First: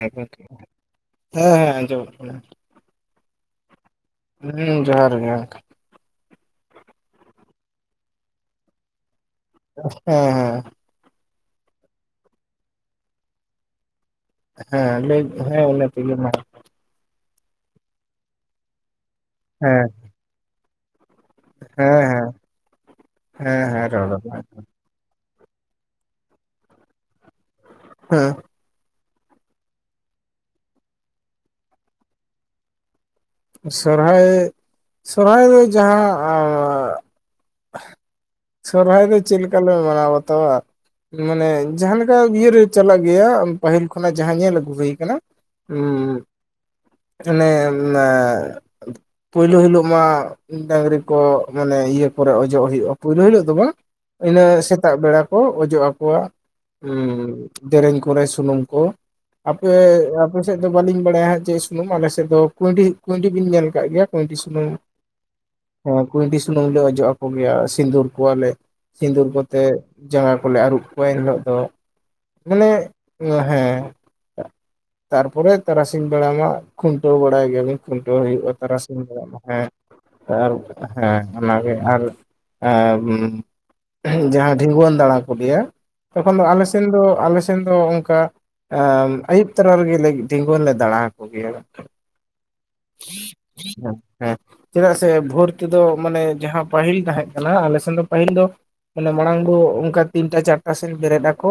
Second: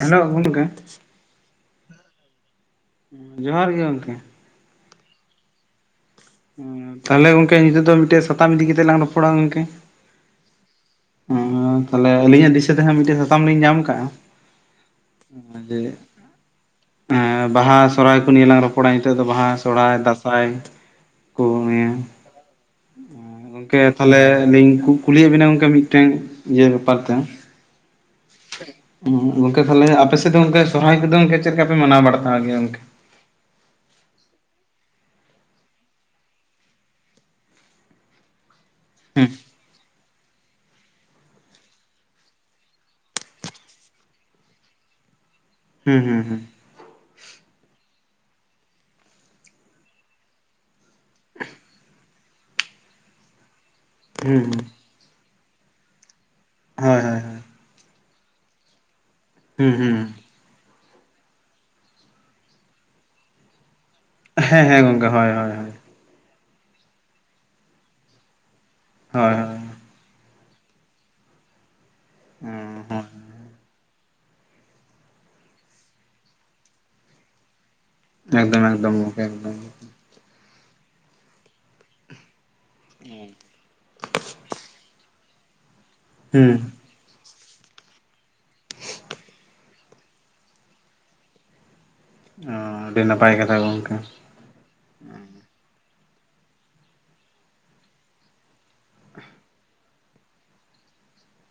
ᱦᱮᱸ ᱦᱮᱞᱳ ᱜᱚᱢᱠᱮ ᱦᱮᱸ ᱟᱸᱡᱚᱢᱚᱜ ᱠᱟᱱᱟ᱾ ᱡᱚᱦᱟᱨ ᱜᱮ ᱜᱚᱝᱠᱮ? ᱦᱩᱸ ᱡᱚᱦᱟᱨ ᱜᱮ ᱜᱚᱝᱠᱮ᱾ ᱛᱟᱦᱟᱞᱮ ᱜᱚᱝᱠᱮ ᱱᱤᱛᱚᱜ ᱫᱚ ᱢᱤᱫᱴᱮᱡ ᱥᱟᱛᱟᱢ ᱤᱫᱤ ᱠᱟᱛᱮᱜ ᱞᱟᱝ ᱨᱚᱯᱚᱲᱟ ᱜᱚᱝᱠᱮ? ᱦᱮᱸ ᱦᱮᱸ ᱛᱟᱦᱞᱮ ᱟᱹᱞᱤᱧᱟᱜ ᱫᱤᱥᱟᱹ ᱛᱮ ᱦᱟᱸᱜ ᱢᱤᱫᱴᱮᱱ ᱥᱟᱛᱟᱢ ᱞᱤᱧ ᱧᱟᱢ ᱟᱠᱟᱜᱼᱟ ᱦᱮᱸ ᱞᱟᱹᱭ ᱦᱮᱸ ᱚᱱᱟ ᱛᱮᱜᱮ ᱢᱟ᱾ ᱵᱟᱦᱟ ᱥᱚᱦᱨᱟᱭ ᱠᱚ ᱱᱤᱭᱮ ᱞᱟᱝ ᱨᱚᱯᱚᱲᱟ ᱱᱤᱛᱚᱜ ᱫᱚ ᱵᱟᱦᱟ ᱦᱮᱸ ᱥᱚᱦᱨᱟᱭ ᱫᱟᱸᱥᱟᱭ, ᱦᱚᱭ ᱦᱮᱸ ᱦᱮᱸ ᱦᱮᱸ ᱜᱚᱝᱠᱮ ᱦᱮᱸ ᱛᱟᱦᱚᱞᱮ ᱨᱚᱲ ᱟᱹᱞᱤᱧ ᱠᱩᱞᱤᱭᱮᱫ ᱵᱤᱱᱟᱹ ᱜᱟᱝᱠᱮ ᱢᱤᱫᱴᱮᱱ ᱤᱭᱟᱹ ᱵᱮᱯᱟᱨ ᱛᱮ? ᱦᱮᱸᱼᱼ ᱜᱚᱝᱠᱮ ᱛᱟᱦᱞᱮ ᱟᱯᱮ ᱥᱮᱫ ᱫᱚ ᱥᱚᱨᱦᱟᱭ ᱠᱚᱫᱚ ᱪᱮᱫ ᱞᱮᱠᱟ ᱯᱮ ᱢᱟᱱᱟᱣ ᱵᱟᱲᱟᱛᱟ ᱜᱮᱭᱟ ᱜᱚᱝᱠᱮ? ᱥᱚᱨᱦᱟᱭ ᱥᱚᱨᱦᱟᱭ ᱫᱚ ᱡᱟᱦᱟᱸ ᱥᱚᱨᱦᱟᱭ ᱫᱚ ᱪᱮᱫ ᱦᱩᱸ ᱞᱮᱠᱥ ᱞᱮ ᱢᱟᱱᱟᱣ ᱵᱟᱛᱟᱣ ᱟ ᱢᱟᱱᱮ ᱡᱟᱦᱟᱸ ᱞᱮᱠᱟ ᱤᱭᱟᱹᱨᱮ ᱪᱟᱞᱟᱜ ᱜᱮᱭᱟ ᱯᱟᱹᱦᱤᱞ ᱠᱷᱚᱱᱟᱜ ᱡᱟᱦᱟᱸ ᱧᱮᱞ ᱟᱹᱜᱩ ᱦᱩᱭ ᱟᱠᱟᱱᱟ᱾ ᱦᱩᱸ ᱦᱩᱸ ᱦᱩᱸ ᱢᱟᱱᱮ [inaudible] ᱯᱳᱭᱞᱳ ᱦᱤᱞᱳᱜ ᱢᱟ ᱰᱟᱝᱨᱤ ᱠᱚ ᱢᱟᱱᱮ ᱤᱭᱟᱹ ᱠᱚᱨᱮ ᱚᱡᱚᱜ ᱦᱳᱭᱳᱜᱼᱟ᱾ ᱯᱩᱭᱞᱳ ᱦᱤᱞᱳᱜ ᱫᱚ ᱵᱟ, ᱤᱱᱟᱹ ᱦᱩᱸ ᱥᱮᱛᱟᱜ ᱵᱮᱲᱟ ᱠᱚ ᱚᱡᱚᱜ ᱟᱠᱚᱣᱟ ᱦᱩᱸ ᱦᱩᱸ ᱦᱩᱸ ᱦᱳᱭ ᱦᱳᱭ ᱦᱳᱭ ᱾ ᱫᱮᱨᱮᱧ ᱠᱚᱨᱮ ᱥᱩᱱᱩᱢ ᱠᱚ, ᱟᱯᱮ ᱦᱩᱸ ᱦᱩᱸ ᱟᱯᱮᱥᱮᱫ ᱫᱚ ᱵᱟᱹᱞᱤᱧ ᱵᱟᱲᱟᱭᱟ ᱦᱟᱸᱜ ᱪᱮᱫ ᱥᱩᱱᱩᱢ, ᱟᱞᱮᱥᱮᱫ ᱫᱚ ᱠᱩᱸᱭᱰᱤ ᱠᱩᱸᱭᱰᱤ ᱵᱤᱱ ᱧᱮᱞ ᱟᱠᱟᱫ ᱜᱮᱭᱟ? ᱠᱩᱭᱴᱤ ᱦᱮᱸ ᱥᱩᱱᱩᱢ, ᱦᱮᱸ ᱜᱚᱝᱠᱮ ᱦᱳᱭ ᱦᱳᱭ ᱦᱳᱭ ᱱᱚᱣᱟ ᱠᱩᱭᱴᱤ ᱥᱩᱱᱩᱢ ᱞᱮ ᱚᱡᱚᱜ ᱟᱠᱚᱜᱮᱭᱟ ᱥᱤᱸᱫᱩᱨ ᱠᱚᱣᱟᱞᱮ᱾ ᱥᱤᱸᱫᱩᱨ ᱦᱳᱭ ᱦᱳᱭ ᱠᱟᱛᱮᱫ ᱡᱟᱸᱜᱟ ᱠᱚᱞᱮ ᱟᱹᱨᱩᱵ ᱠᱚᱣᱟ ᱮᱱ ᱦᱤᱞᱳᱜ ᱫᱚ᱾ ᱢᱟᱱᱮ ᱦᱮᱸ ᱦᱮᱸ, ᱛᱟᱨᱯᱚᱨᱮ ᱛᱟᱨᱟᱥᱤᱧ ᱵᱮᱲᱟ ᱢᱟ ᱠᱷᱩᱱᱴᱟᱹᱣ ᱵᱟᱲᱟᱭ ᱜᱮᱭᱟᱵᱤᱱ᱾ ᱠᱷᱩᱱᱴᱟᱹᱣ ᱦᱩᱭᱩᱜᱼᱟ ᱮᱠᱫᱚᱢ ᱮᱠᱫᱚᱢ ᱛᱟᱨᱟᱥᱤᱧ ᱜᱚᱢᱠᱮ ᱵᱮᱲᱟ ᱮᱠᱫᱚᱢ ᱦᱮᱸ, ᱟᱨ ᱦᱮᱸ ᱚᱱᱟᱜᱮ ᱟᱨ [inaudible] ᱡᱟᱦᱟᱸ ᱰᱷᱤᱸᱜᱩᱣᱟᱹᱱ ᱫᱟᱬᱟ ᱠᱚ ᱞᱟᱹᱭᱟ ᱛᱚᱠᱷᱚᱱ ᱫᱚ ᱦᱩᱸ ᱟᱞᱮ ᱥᱮᱱ ᱫᱚ ᱟᱞᱮ ᱥᱮᱱ ᱫᱚ ᱚᱝᱠᱟ ᱟᱢ ᱟᱭᱩᱵ ᱛᱟᱨᱟ ᱨᱮᱜᱮ ᱞᱟᱹᱜᱤᱫ ᱛᱤᱸᱜᱩᱱ ᱞᱮ ᱫᱟᱬᱟ ᱟᱠᱚ ᱜᱮᱭᱟ ᱾ ᱚᱻ ᱟᱹᱰᱤ ᱱᱟᱯᱟᱭ ᱠᱟᱛᱷᱟ ᱜᱚᱝᱠᱮ ᱾ ᱦᱮᱸ ᱪᱮᱫᱟᱜ ᱥᱮ ᱵᱷᱳᱨ ᱛᱮ ᱫᱚ ᱢᱟᱱᱮ ᱡᱟᱦᱟᱸ ᱯᱟᱹᱦᱤᱞ ᱛᱟᱦᱮᱸᱜ ᱠᱟᱱᱟ ᱟᱞᱮ ᱥᱮᱱ ᱫᱚ ᱯᱟᱹᱦᱤᱞ ᱫᱚ ᱢᱟᱱᱮ ᱢᱟᱲᱟᱝ ᱫᱚ ᱚᱝᱠᱟ ᱛᱤᱱᱴᱟ ᱪᱟᱨᱴᱟ ᱥᱮᱱ ᱵᱮᱨᱮᱫ ᱟᱠᱚ,